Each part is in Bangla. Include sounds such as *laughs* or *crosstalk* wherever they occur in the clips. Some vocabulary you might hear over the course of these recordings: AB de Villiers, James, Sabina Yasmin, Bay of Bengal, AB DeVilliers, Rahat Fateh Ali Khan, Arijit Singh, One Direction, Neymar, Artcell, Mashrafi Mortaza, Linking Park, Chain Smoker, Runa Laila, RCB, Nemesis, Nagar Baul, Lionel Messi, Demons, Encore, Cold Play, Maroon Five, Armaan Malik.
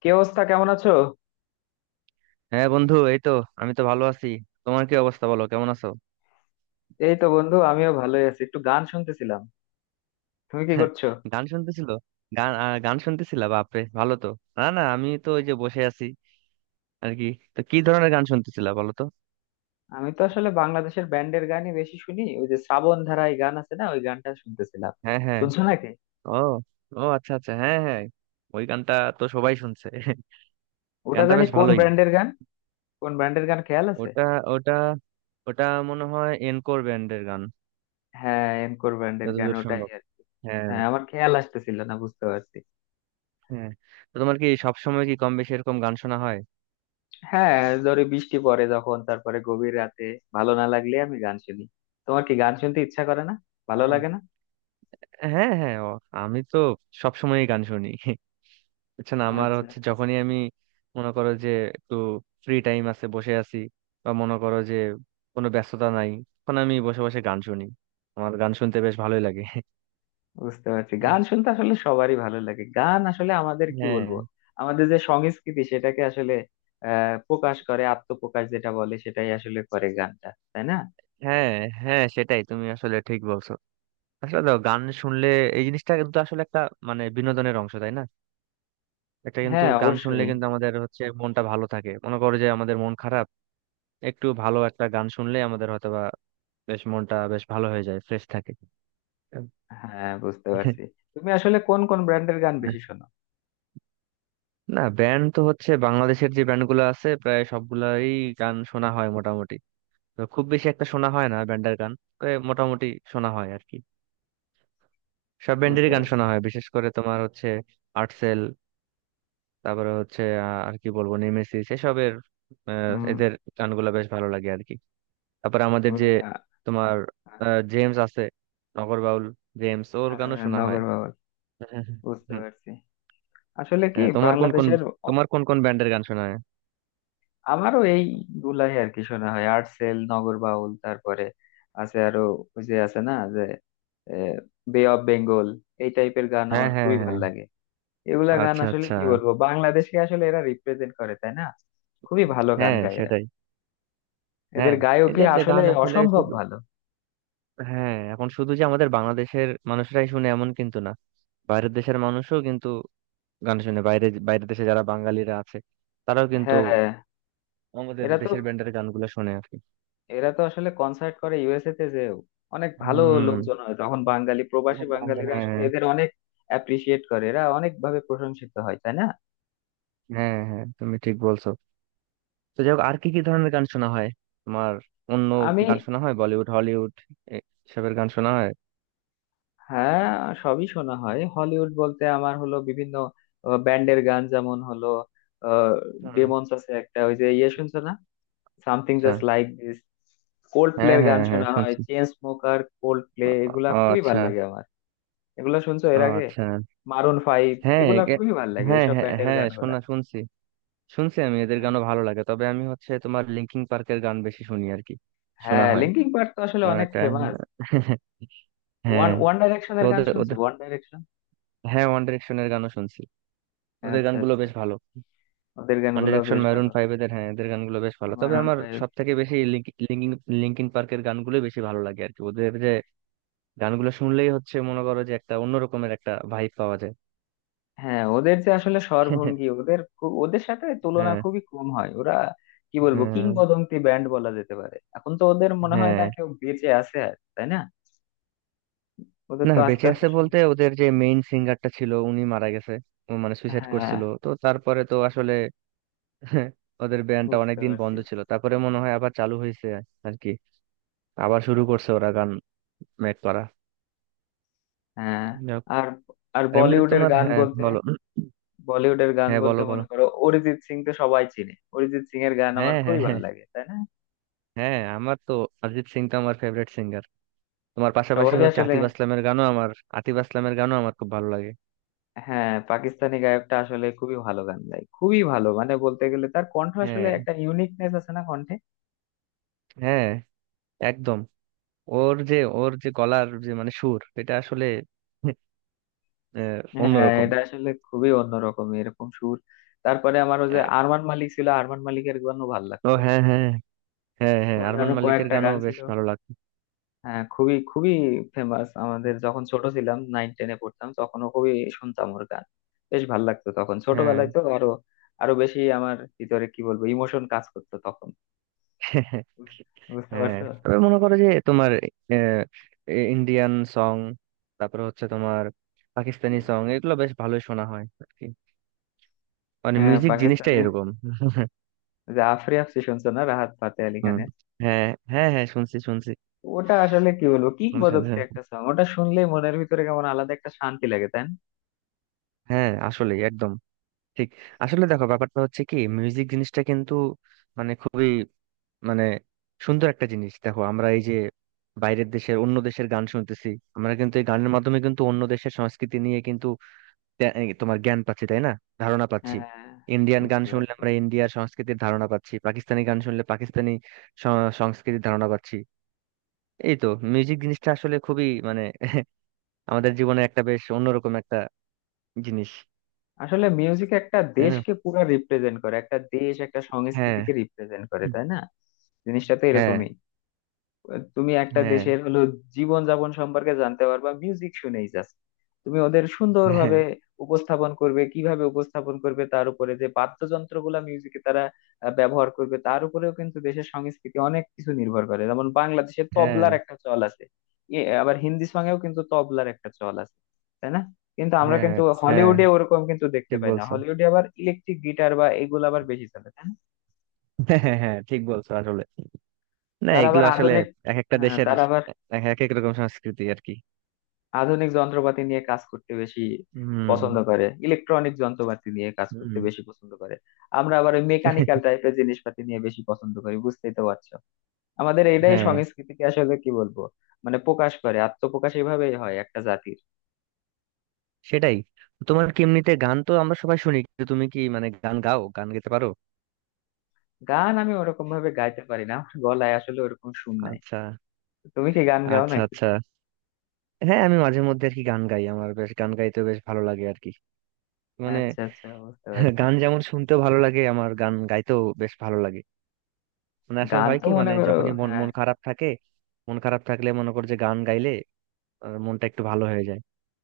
কি অবস্থা? কেমন আছো? হ্যাঁ বন্ধু, এই তো আমি তো ভালো আছি। তোমার কি অবস্থা, বলো কেমন আছো? এই তো বন্ধু, আমিও ভালোই আছি, একটু গান শুনতেছিলাম। তুমি কি *laughs* করছো? গান শুনতেছিল। গান গান শুনতেছিলা, বাপরে ভালো তো। না না, আমি তো ওই যে বসে আছি আর কি। তো কি ধরনের গান শুনতেছিলা বলো তো? আমি তো আসলে বাংলাদেশের ব্যান্ডের গানই বেশি শুনি। ওই যে শ্রাবণ ধারায় গান আছে না, ওই গানটা শুনতেছিলাম। হ্যাঁ হ্যাঁ। শুনছো নাকি? ও, ও আচ্ছা আচ্ছা, হ্যাঁ হ্যাঁ। ওই গানটা তো সবাই শুনছে। *laughs* ওটা গানটা জানি বেশ কোন ভালোই। ব্র্যান্ডের গান। কোন ব্র্যান্ডের গান খেয়াল আছে? ওটা ওটা ওটা মনে হয় এনকোর ব্যান্ডের গান, হ্যাঁ, এনকোর ব্র্যান্ডের গান যতদূর ওটাই সম্ভব। আর কি। হ্যাঁ হ্যাঁ, আমার খেয়াল আসতেছিল না। বুঝতে পারছি। হ্যাঁ। তো তোমার কি সবসময় কি কম বেশি এরকম গান শোনা হয়? হ্যাঁ, ধরো বৃষ্টি পড়ে যখন, তারপরে গভীর রাতে ভালো না লাগলে আমি গান শুনি। তোমার কি গান শুনতে ইচ্ছা করে না? ভালো আহ, লাগে না? হ্যাঁ হ্যাঁ, ও, আমি তো সবসময় গান শুনি। *laughs* বুঝছেন, আমার আচ্ছা, হচ্ছে যখনই আমি মনে করো যে একটু ফ্রি টাইম আছে, বসে আছি, বা মনে করো যে কোনো ব্যস্ততা নাই, তখন আমি বসে বসে গান শুনি। আমার গান শুনতে বেশ ভালোই লাগে। বুঝতে পারছি। গান শুনতে আসলে সবারই ভালো লাগে। গান আসলে আমাদের কি হ্যাঁ বলবো, আমাদের যে সংস্কৃতি সেটাকে আসলে প্রকাশ করে, আত্মপ্রকাশ যেটা বলে সেটাই আসলে করে গানটা, তাই না? হ্যাঁ, হ্যাঁ সেটাই, তুমি আসলে ঠিক বলছো। আসলে দেখো, গান শুনলে এই জিনিসটা কিন্তু আসলে একটা মানে বিনোদনের অংশ, তাই না? একটা কিন্তু হ্যাঁ, গান শুনলে অবশ্যই। কিন্তু আমাদের হচ্ছে মনটা ভালো থাকে। মনে করো যে আমাদের মন খারাপ, একটু ভালো একটা গান শুনলে আমাদের হয়তোবা বেশ মনটা বেশ ভালো হয়ে যায়, ফ্রেশ থাকে। হ্যাঁ, বুঝতে পারছি। তুমি আসলে কোন কোন ব্র্যান্ডের গান বেশি শোনো? না, ব্যান্ড তো হচ্ছে বাংলাদেশের যে ব্যান্ডগুলো আছে প্রায় সবগুলাই গান শোনা হয় মোটামুটি। তো খুব বেশি একটা শোনা হয় না ব্যান্ডের গান। তো এ মোটামুটি শোনা হয় আর কি। সব ব্যান্ডেরই বুঝতে গান পারছি। শোনা হয়, বিশেষ করে তোমার হচ্ছে আর্টসেল, তারপরে হচ্ছে আর কি বলবো, নেমেসিস, এসবের হুম। এদের গানগুলো বেশ ভালো লাগে আর কি। তারপরে আমাদের যে তুমি আহ, তোমার জেমস আছে, নগর বাউল জেমস, ওর আহ, গানও শোনা হয়। নগর বাউল। হ্যাঁ, বুঝতে হ্যাঁ, পারছি। আসলে কি হ্যাঁ, বাংলাদেশের, তোমার কোন কোন ব্যান্ডের গান শোনা হয়? আমারও এই গুলাই আর কি শোনা হয়। আর্টসেল, নগর বাউল, তারপরে আছে আরো, ওই যে আছে না যে বে অফ বেঙ্গল, এই টাইপের গান হ্যাঁ আমার হ্যাঁ খুবই ভালো হ্যাঁ। লাগে। এগুলা গান আচ্ছা আসলে আচ্ছা। কি বলবো, বাংলাদেশকে আসলে এরা রিপ্রেজেন্ট করে, তাই না? খুবই ভালো গান হ্যাঁ গায় এরা। সেটাই। এদের হ্যাঁ। গায়কই এদের যে আসলে গান আসলে অসম্ভব শুধু, ভালো। হ্যাঁ এখন শুধু যে আমাদের বাংলাদেশের মানুষরাই শুনে এমন কিন্তু না, বাইরের দেশের মানুষও কিন্তু গান শুনে। বাইরে বাইরের দেশে যারা বাঙালিরা আছে তারাও কিন্তু হ্যাঁ, হ্যাঁ। আমাদের এরা তো দেশের ব্যান্ডের গানগুলো শুনে আর কি। এরা তো আসলে কনসার্ট করে ইউএসএ তে, যে অনেক ভালো হম। লোকজন হয় তখন, বাঙালি প্রবাসী বাঙালিরা আসলে হ্যাঁ। এদের অনেক অ্যাপ্রিসিয়েট করে। এরা অনেক ভাবে প্রশংসিত হয়, তাই না? হ্যাঁ হ্যাঁ, তুমি ঠিক বলছো। তো যাই হোক, আর কি কি ধরনের গান শোনা হয় তোমার? অন্য আমি, গান শোনা হয়, বলিউড, হলিউড, এ- এসবের গান শোনা হয়? হ্যাঁ, সবই শোনা হয়। হলিউড বলতে আমার হলো বিভিন্ন ব্যান্ডের গান, যেমন হলো হুম, ডেমন্স আছে একটা, ওই যে শুনছো না, সামথিং আচ্ছা। Just like this. কোল্ড হ্যাঁ প্লের হ্যাঁ গান হ্যাঁ, শোনা হয়, শুনছি। চেন স্মোকার, কোল্ড প্লে, ও, এগুলা ও, খুবই ভাল আচ্ছা। লাগে আমার। এগুলা শুনছো ও এর আগে? আচ্ছা। মারুন ফাইভ, হ্যাঁ এগুলা একে- খুবই ভাল লাগে হ্যাঁ এসব হ্যাঁ ব্যান্ডের হ্যাঁ, গানগুলা। শুনছি। শুনছি, আমি এদের হ্যাঁ, গানও ভালো লাগে, তবে আমি হচ্ছে তোমার লিঙ্কিং পার্কের গান বেশি শুনি আর কি। শোনা হ্যাঁ, হয়। লিঙ্কিং পার্ক তো আসলে আমার অনেক একটা ফেমাস। *laughs* ওয়ান হ্যাঁ। ওয়ান তো ডাইরেকশনের গান ওদের শুনছো? ওদের ওয়ান ডাইরেকশন। হ্যাঁ, ওয়ান ডিরেকশনের গানও শুনছি, ওদের আচ্ছা, গানগুলো আচ্ছা, বেশ ভালো। ওদের ওয়ান গানগুলো ডিরেকশন, বেশ মারুন ভালো। ফাইভ, এদের, হ্যাঁ এদের গানগুলো বেশ ভালো, তবে মারুন আমার ফাইভ। সব থেকে বেশি লিঙ্কিং লিঙ্কিং পার্কের গানগুলো বেশি ভালো লাগে আর কি। ওদের যে গানগুলো শুনলেই হচ্ছে মনে করো যে একটা অন্যরকমের একটা ভাইব পাওয়া যায়। হ্যাঁ, ওদের যে আসলে স্বরভঙ্গি, *laughs* ওদের খুব, ওদের সাথে তুলনা হ্যাঁ খুবই কম হয়। ওরা কি বলবো, হ্যাঁ কিংবদন্তি ব্যান্ড বলা যেতে পারে। এখন তো ওদের মনে হয় হ্যাঁ। না কেউ বেঁচে আছে আর, তাই না? ওদের না, তো আস্তে বেঁচে আস্তে আছে সব। বলতে ওদের যে মেইন সিঙ্গারটা ছিল উনি মারা গেছে। ও মানে সুইসাইড হ্যাঁ, করছিল, তো তারপরে তো আসলে *laughs* ওদের ব্যান্ডটা বুঝতে অনেকদিন পারছি। বন্ধ ছিল, তারপরে মনে হয় আবার চালু হয়েছে আর কি। আবার শুরু করছে ওরা গান মেক করা হ্যাঁ। যাক। আর আর আর এমনিতে বলিউডের তোমার, গান হ্যাঁ বলতে বলো। বলিউডের গান হ্যাঁ বলতে বলো বলো। মনে করো অরিজিৎ সিং তো সবাই চিনে, অরিজিৎ সিং এর গান আমার হ্যাঁ হ্যাঁ খুবই ভালো হ্যাঁ। লাগে, তাই না? হ্যাঁ আমার তো অরিজিৎ সিং তো আমার ফেভারিট সিঙ্গার। তোমার পাশাপাশি সবারই হচ্ছে আসলে। আতিফ আসলামের গানও আমার, আতিফ আসলামের গানও আমার খুব ভালো লাগে। হ্যাঁ, পাকিস্তানি গায়কটা আসলে খুবই ভালো গান গায়, খুবই ভালো, মানে বলতে গেলে তার কণ্ঠ আসলে হ্যাঁ একটা ইউনিকনেস আছে না কণ্ঠে। হ্যাঁ, একদম। ওর যে ওর যে গলার যে মানে সুর এটা আসলে হ্যাঁ, অন্যরকম। এটা আসলে খুবই অন্যরকম, এরকম সুর। তারপরে আমার ওই যে আহ, আরমান মালিক ছিল, আরমান মালিকের গানও ভাল ও লাগতো। হ্যাঁ হ্যাঁ। হ্যাঁ হ্যাঁ, ওর আরমান গানও মালিকের কয়েকটা গানও গান বেশ ছিল। ভালো লাগতো। হ্যাঁ, খুবই খুবই ফেমাস। আমাদের যখন ছোট ছিলাম, নাইন টেনে পড়তাম, তখনও খুবই শুনতাম ওর গান। বেশ ভাল লাগতো তখন হ্যাঁ। ছোটবেলায়, তো আরো আরো বেশি আমার ভিতরে কি বলবো ইমোশন কাজ করতো তখন। *laughs* বুঝ- বুঝতে হ্যাঁ, পারছো? তবে মনে করো যে তোমার ইন্ডিয়ান সং, তারপর হচ্ছে তোমার পাকিস্তানি সং, এগুলো বেশ ভালোই শোনা হয় আর কি। মানে হ্যাঁ, মিউজিক জিনিসটাই পাকিস্তানে এরকম। *laughs* যে আফরি আফসি শুনছো না, রাহাত ফাতে আলি হুম। খানের? হ্যাঁ হ্যাঁ হ্যাঁ, শুনছি শুনছি। ওটা আসলে কি বলবো, আমার কিংবদন্তি সাথে- একটা সং। ওটা শুনলেই মনের ভিতরে কেমন আলাদা একটা শান্তি লাগে, তাই না? হ্যাঁ আসলে একদম ঠিক। আসলে দেখো, ব্যাপারটা হচ্ছে কি, মিউজিক জিনিসটা কিন্তু মানে খুবই মানে সুন্দর একটা জিনিস। দেখো আমরা এই যে বাইরের দেশের, অন্য দেশের গান শুনতেছি, আমরা কিন্তু এই গানের মাধ্যমে কিন্তু অন্য দেশের সংস্কৃতি নিয়ে কিন্তু এই তোমার জ্ঞান পাচ্ছি, তাই না? ধারণা পাচ্ছি। হ্যাঁ, ইন্ডিয়ান গান বুঝতে শুনলে পারছি। আমরা ইন্ডিয়ার সংস্কৃতির ধারণা পাচ্ছি, পাকিস্তানি গান শুনলে পাকিস্তানি সংস্কৃতির ধারণা পাচ্ছি। এই তো, মিউজিক জিনিসটা আসলে খুবই মানে *laughs* আমাদের জীবনে একটা বেশ অন্যরকম একটা জিনিস। আসলে মিউজিক একটা তাই না? দেশকে পুরো রিপ্রেজেন্ট করে, একটা দেশ একটা হ্যাঁ। সংস্কৃতিকে রিপ্রেজেন্ট করে, তাই না? জিনিসটা তো হ্যাঁ। এরকমই। তুমি একটা হ্যাঁ। দেশের হলো জীবনযাপন সম্পর্কে জানতে পারবা মিউজিক শুনেই, জাস্ট তুমি ওদের সুন্দরভাবে হ্যাঁ উপস্থাপন করবে। কিভাবে উপস্থাপন করবে তার উপরে, যে বাদ্যযন্ত্রগুলা মিউজিকে তারা ব্যবহার করবে তার উপরেও কিন্তু দেশের সংস্কৃতি অনেক কিছু নির্ভর করে। যেমন বাংলাদেশে হ্যাঁ তবলার একটা চল আছে। আবার হিন্দি সঙ্গেও কিন্তু তবলার একটা চল আছে, তাই না? কিন্তু আমরা হ্যাঁ, কিন্তু হ্যাঁ হলিউডে ওরকম কিন্তু দেখতে ঠিক পাই না, বলছো। হলিউডে আবার ইলেকট্রিক গিটার বা এগুলো আবার বেশি চলে, তাই না? *laughs* হ্যাঁ হ্যাঁ হ্যাঁ, ঠিক বলছো আসলে। না তারা এগুলো আবার আসলে আধুনিক। এক একটা হ্যাঁ, দেশের তারা আবার এক এক এক রকম সংস্কৃতি আর কি। আধুনিক যন্ত্রপাতি নিয়ে কাজ করতে বেশি হুম। পছন্দ করে, ইলেকট্রনিক যন্ত্রপাতি নিয়ে কাজ করতে হুম। বেশি পছন্দ করে। আমরা আবার ওই মেকানিক্যাল টাইপের জিনিসপাতি নিয়ে বেশি পছন্দ করি, বুঝতেই তো পারছো। আমাদের এটাই হ্যাঁ সংস্কৃতিকে আসলে কি বলবো, মানে প্রকাশ করে, আত্মপ্রকাশ এভাবেই হয় একটা জাতির। সেটাই। তোমার কি এমনিতে, গান তো আমরা সবাই শুনি কিন্তু তুমি কি মানে গান গাও, গান গাইতে পারো? গান আমি ওরকম ভাবে গাইতে পারি না, আমার গলায় আসলে ওরকম সুর নাই। আচ্ছা তুমি কি গান গাও আচ্ছা। নাকি? আচ্ছা হ্যাঁ, আমি মাঝে মধ্যে আর কি গান গাই। আমার বেশ গান গাইতে বেশ ভালো লাগে আর কি। মানে আচ্ছা, আচ্ছা, বুঝতে *laughs* পারছি। গান যেমন শুনতেও ভালো লাগে, আমার গান গাইতেও বেশ ভালো লাগে। মানে আসলে গান হয় তো কি, মনে মানে করো। যখনই মন হ্যাঁ, মন খারাপ থাকে, মন খারাপ থাকলে মনে কর যে গান গাইলে মনটা একটু ভালো হয়ে যায়।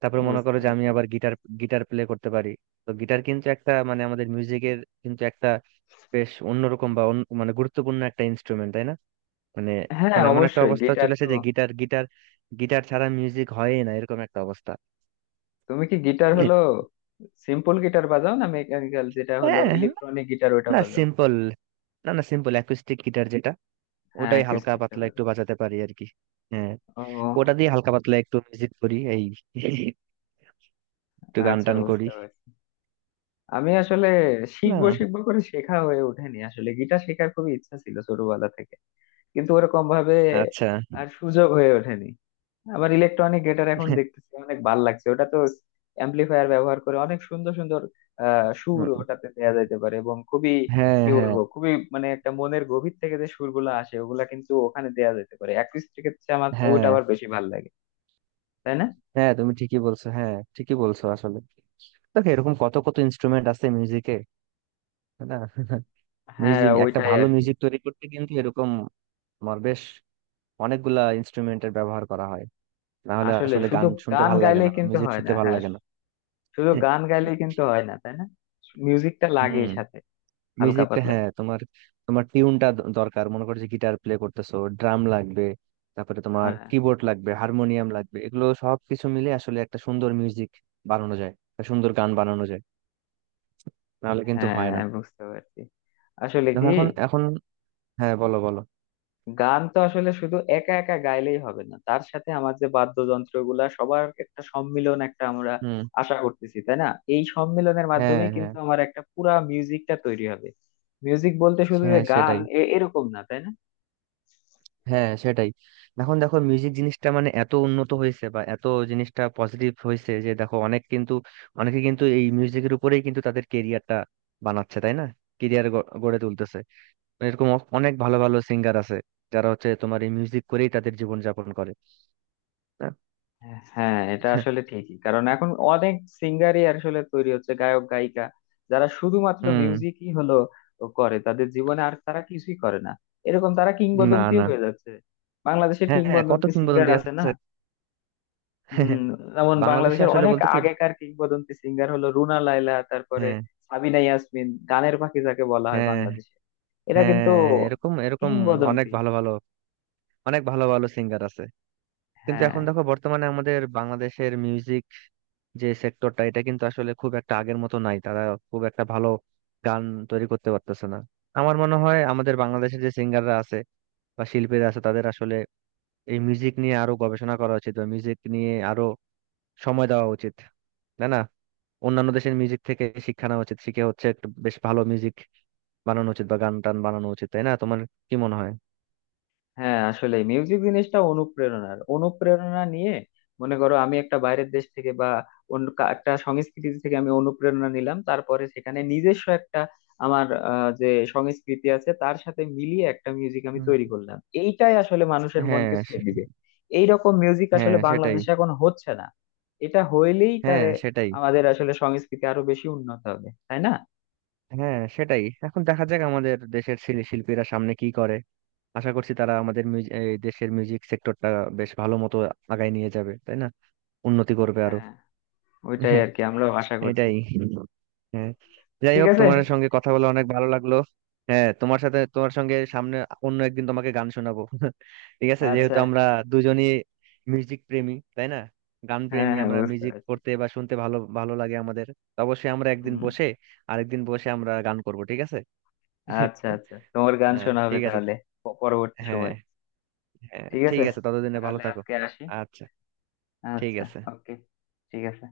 তারপর মনে বুঝতে করো যে আমি পারছি। আবার গিটার গিটার প্লে করতে পারি। তো গিটার কিন্তু একটা মানে আমাদের মিউজিকের কিন্তু একটা বেশ অন্যরকম বা মানে গুরুত্বপূর্ণ একটা ইনস্ট্রুমেন্ট, তাই না? মানে হ্যাঁ, এখন এমন একটা অবশ্যই অবস্থা গিটার চলে তো। এসেছে যে গিটার গিটার গিটার ছাড়া মিউজিক হয়ই না, এরকম একটা অবস্থা। তুমি কি গিটার হলো সিম্পল গিটার বাজাও, না মেকানিক্যাল যেটা হলো হ্যাঁ। ইলেকট্রনিক গিটার ওটা না বাজাও? সিম্পল, না না সিম্পল অ্যাকুস্টিক গিটার যেটা হ্যাঁ, ওটাই হালকা অ্যাকুস্টিকটা পাতলা বাজাও। একটু বাজাতে পারি আর কি। হ্যাঁ। ও, ওটা দিয়ে হালকা পাতলা একটু মিউজিক করি, এই একটু গান আচ্ছা, টান বুঝতে করি। পারছি। আমি আসলে শিখবো না। শিখবো করে শেখা হয়ে ওঠেনি আসলে, গিটার শেখার খুবই ইচ্ছা ছিল ছোটবেলা থেকে, কিন্তু ওরকম ভাবে আচ্ছা। আর সুযোগ হয়ে ওঠেনি। আবার ইলেকট্রনিক গিটার এখন দেখতেছি অনেক ভাল লাগছে। ওটা তো অ্যাম্পলিফায়ার ব্যবহার করে অনেক সুন্দর সুন্দর সুর ওটাতে দেওয়া যাইতে পারে, এবং খুবই হ্যাঁ কি হ্যাঁ বলবো, খুবই মানে একটা মনের গভীর থেকে যে সুরগুলো আসে, ওগুলা কিন্তু ওখানে দেওয়া যেতে পারে। অ্যাকুস্টিকের চেয়ে আমার তো ওইটা হ্যাঁ, আবার বেশি ভাল লাগে, তাই না? হ্যাঁ তুমি ঠিকই বলছো, হ্যাঁ ঠিকই বলছো আসলে। দেখো এরকম কত কত ইনস্ট্রুমেন্ট আছে মিউজিকে। না। *laughs* হ্যাঁ, মিউজিক, একটা ওইটাই ভালো আর কি। মিউজিক তৈরি করতে কিন্তু এরকম আমার বেশ অনেকগুলা ইনস্ট্রুমেন্টের ব্যবহার করা হয়, না হলে আসলে আসলে শুধু গান শুনতে গান ভালো লাগে না, গাইলেই কিন্তু মিউজিক হয় না। শুনতে ভালো হ্যাঁ, লাগে না। শুধু *laughs* গান গাইলেই কিন্তু হয় না, তাই না? মিউজিকটা লাগেই হুম। সাথে, হালকা মিউজিকটা, পাতলা। হ্যাঁ তোমার, তোমার টিউনটা দরকার। মনে করো যে গিটার প্লে করতেছো, ড্রাম লাগবে, তারপরে তোমার হ্যাঁ, কিবোর্ড লাগবে, হারমোনিয়াম লাগবে, এগুলো সব কিছু মিলে আসলে একটা সুন্দর মিউজিক বানানো যায়, একটা সুন্দর গান বানানো যায়, নাহলে কিন্তু হয় না। হ্যাঁ, বুঝতে পারছি। আসলে কি, দেখো এখন এখন হ্যাঁ বলো বলো। গান তো আসলে শুধু একা একা গাইলেই হবে না, তার সাথে আমার যে বাদ্যযন্ত্র গুলা সবার একটা সম্মিলন একটা আমরা হুম। আশা করতেছি, তাই না? এই সম্মিলনের হ্যাঁ মাধ্যমে হ্যাঁ। কিন্তু আমার একটা পুরা মিউজিকটা তৈরি হবে। মিউজিক বলতে শুধু যে হ্যাঁ গান সেটাই, এরকম না, তাই না? হ্যাঁ সেটাই। এখন দেখো মিউজিক জিনিসটা মানে এত উন্নত হয়েছে, বা এত জিনিসটা পজিটিভ হয়েছে, যে দেখো অনেক কিন্তু, অনেকে কিন্তু এই মিউজিকের উপরেই কিন্তু তাদের কেরিয়ারটা বানাচ্ছে, তাই না? কেরিয়ার গড়ে তুলতেছে। মানে এরকম অনেক ভালো ভালো সিঙ্গার আছে যারা হচ্ছে তোমার এই মিউজিক করেই তাদের জীবন যাপন করে, না? হ্যাঁ, এটা আসলে *laughs* ঠিকই। কারণ এখন অনেক সিঙ্গারই আসলে তৈরি হচ্ছে গায়ক গায়িকা, যারা শুধুমাত্র হুম। মিউজিকই হলো করে তাদের জীবনে, আর তারা কিছুই করে না। এরকম তারা না কিংবদন্তিও না। হয়ে যাচ্ছে। বাংলাদেশের হ্যাঁ কত কিংবদন্তি সিঙ্গার কিংবদন্তি আছে না? আছে। হম। *laughs* যেমন বাংলাদেশে বাংলাদেশের আসলে অনেক বলতে কি, আগেকার কিংবদন্তি সিঙ্গার হলো রুনা লায়লা, তারপরে হ্যাঁ। সাবিনা ইয়াসমিন, গানের পাখি যাকে বলা হয় হ্যাঁ। বাংলাদেশে। এরা হ্যাঁ, কিন্তু হ্যাঁ এরকম এরকম অনেক কিংবদন্তি। ভালো ভালো অনেক ভালো ভালো সিঙ্গার আছে। কিন্তু হ্যাঁ, এখন দেখো, বর্তমানে আমাদের বাংলাদেশের মিউজিক যে সেক্টরটা, এটা কিন্তু আসলে খুব একটা আগের মতো নাই। তারা খুব একটা ভালো গান তৈরি করতে পারতেছে না। আমার মনে হয় আমাদের বাংলাদেশের যে সিঙ্গাররা আছে বা শিল্পীরা আছে, তাদের আসলে এই মিউজিক নিয়ে আরো গবেষণা করা উচিত, বা মিউজিক নিয়ে আরো সময় দেওয়া উচিত, তাই না? অন্যান্য দেশের মিউজিক থেকে শিক্ষা নেওয়া উচিত, শিখে হচ্ছে একটা বেশ ভালো মিউজিক বানানো উচিত, বা গান টান বানানো উচিত, তাই না? তোমার কি মনে হয়? হ্যাঁ, আসলে মিউজিক জিনিসটা অনুপ্রেরণার। অনুপ্রেরণা নিয়ে মনে করো আমি একটা বাইরের দেশ থেকে বা অন্য একটা সংস্কৃতি থেকে আমি অনুপ্রেরণা নিলাম, তারপরে সেখানে নিজস্ব একটা আমার যে সংস্কৃতি আছে তার সাথে মিলিয়ে একটা মিউজিক আমি তৈরি করলাম, এইটাই আসলে মানুষের হ্যাঁ মনকে ছুঁয়ে সে- দিবে। এইরকম মিউজিক হ্যাঁ আসলে সেটাই। বাংলাদেশে এখন হচ্ছে না। এটা হইলেই হ্যাঁ তারে সেটাই, আমাদের আসলে সংস্কৃতি আরো বেশি উন্নত হবে, তাই না? হ্যাঁ সেটাই। এখন দেখা যাক আমাদের দেশের শিল্পীরা সামনে কি করে। আশা করছি তারা আমাদের এই দেশের মিউজিক সেক্টরটা বেশ ভালো মতো আগায় নিয়ে যাবে, তাই না? উন্নতি করবে আরো। হ্যাঁ, ওইটাই আর কি, আমরাও আশা করছি। এটাই। হ্যাঁ। যাই ঠিক হোক, আছে। তোমার সঙ্গে কথা বলে অনেক ভালো লাগলো। হ্যাঁ তোমার সাথে, তোমার সঙ্গে সামনে অন্য একদিন তোমাকে গান শোনাবো। *laughs* ঠিক আছে, যেহেতু আচ্ছা। আমরা দুজনই মিউজিক প্রেমী, তাই না? গান হ্যাঁ, প্রেমী, হ্যাঁ, আমরা বুঝতে মিউজিক পারছি। করতে বা শুনতে ভালো ভালো লাগে আমাদের। তো অবশ্যই আমরা একদিন হম। বসে, আরেকদিন বসে আমরা গান করব, ঠিক আছে? আচ্ছা, *laughs* আচ্ছা, তোমার গান শোনা হবে ঠিক আছে। তাহলে পরবর্তী হ্যাঁ সময়। হ্যাঁ ঠিক ঠিক আছে, আছে, ততদিনে ভালো তাহলে থাকো। আজকে আসি। আচ্ছা। ঠিক আচ্ছা। আছে। ওকে। ঠিক আছে।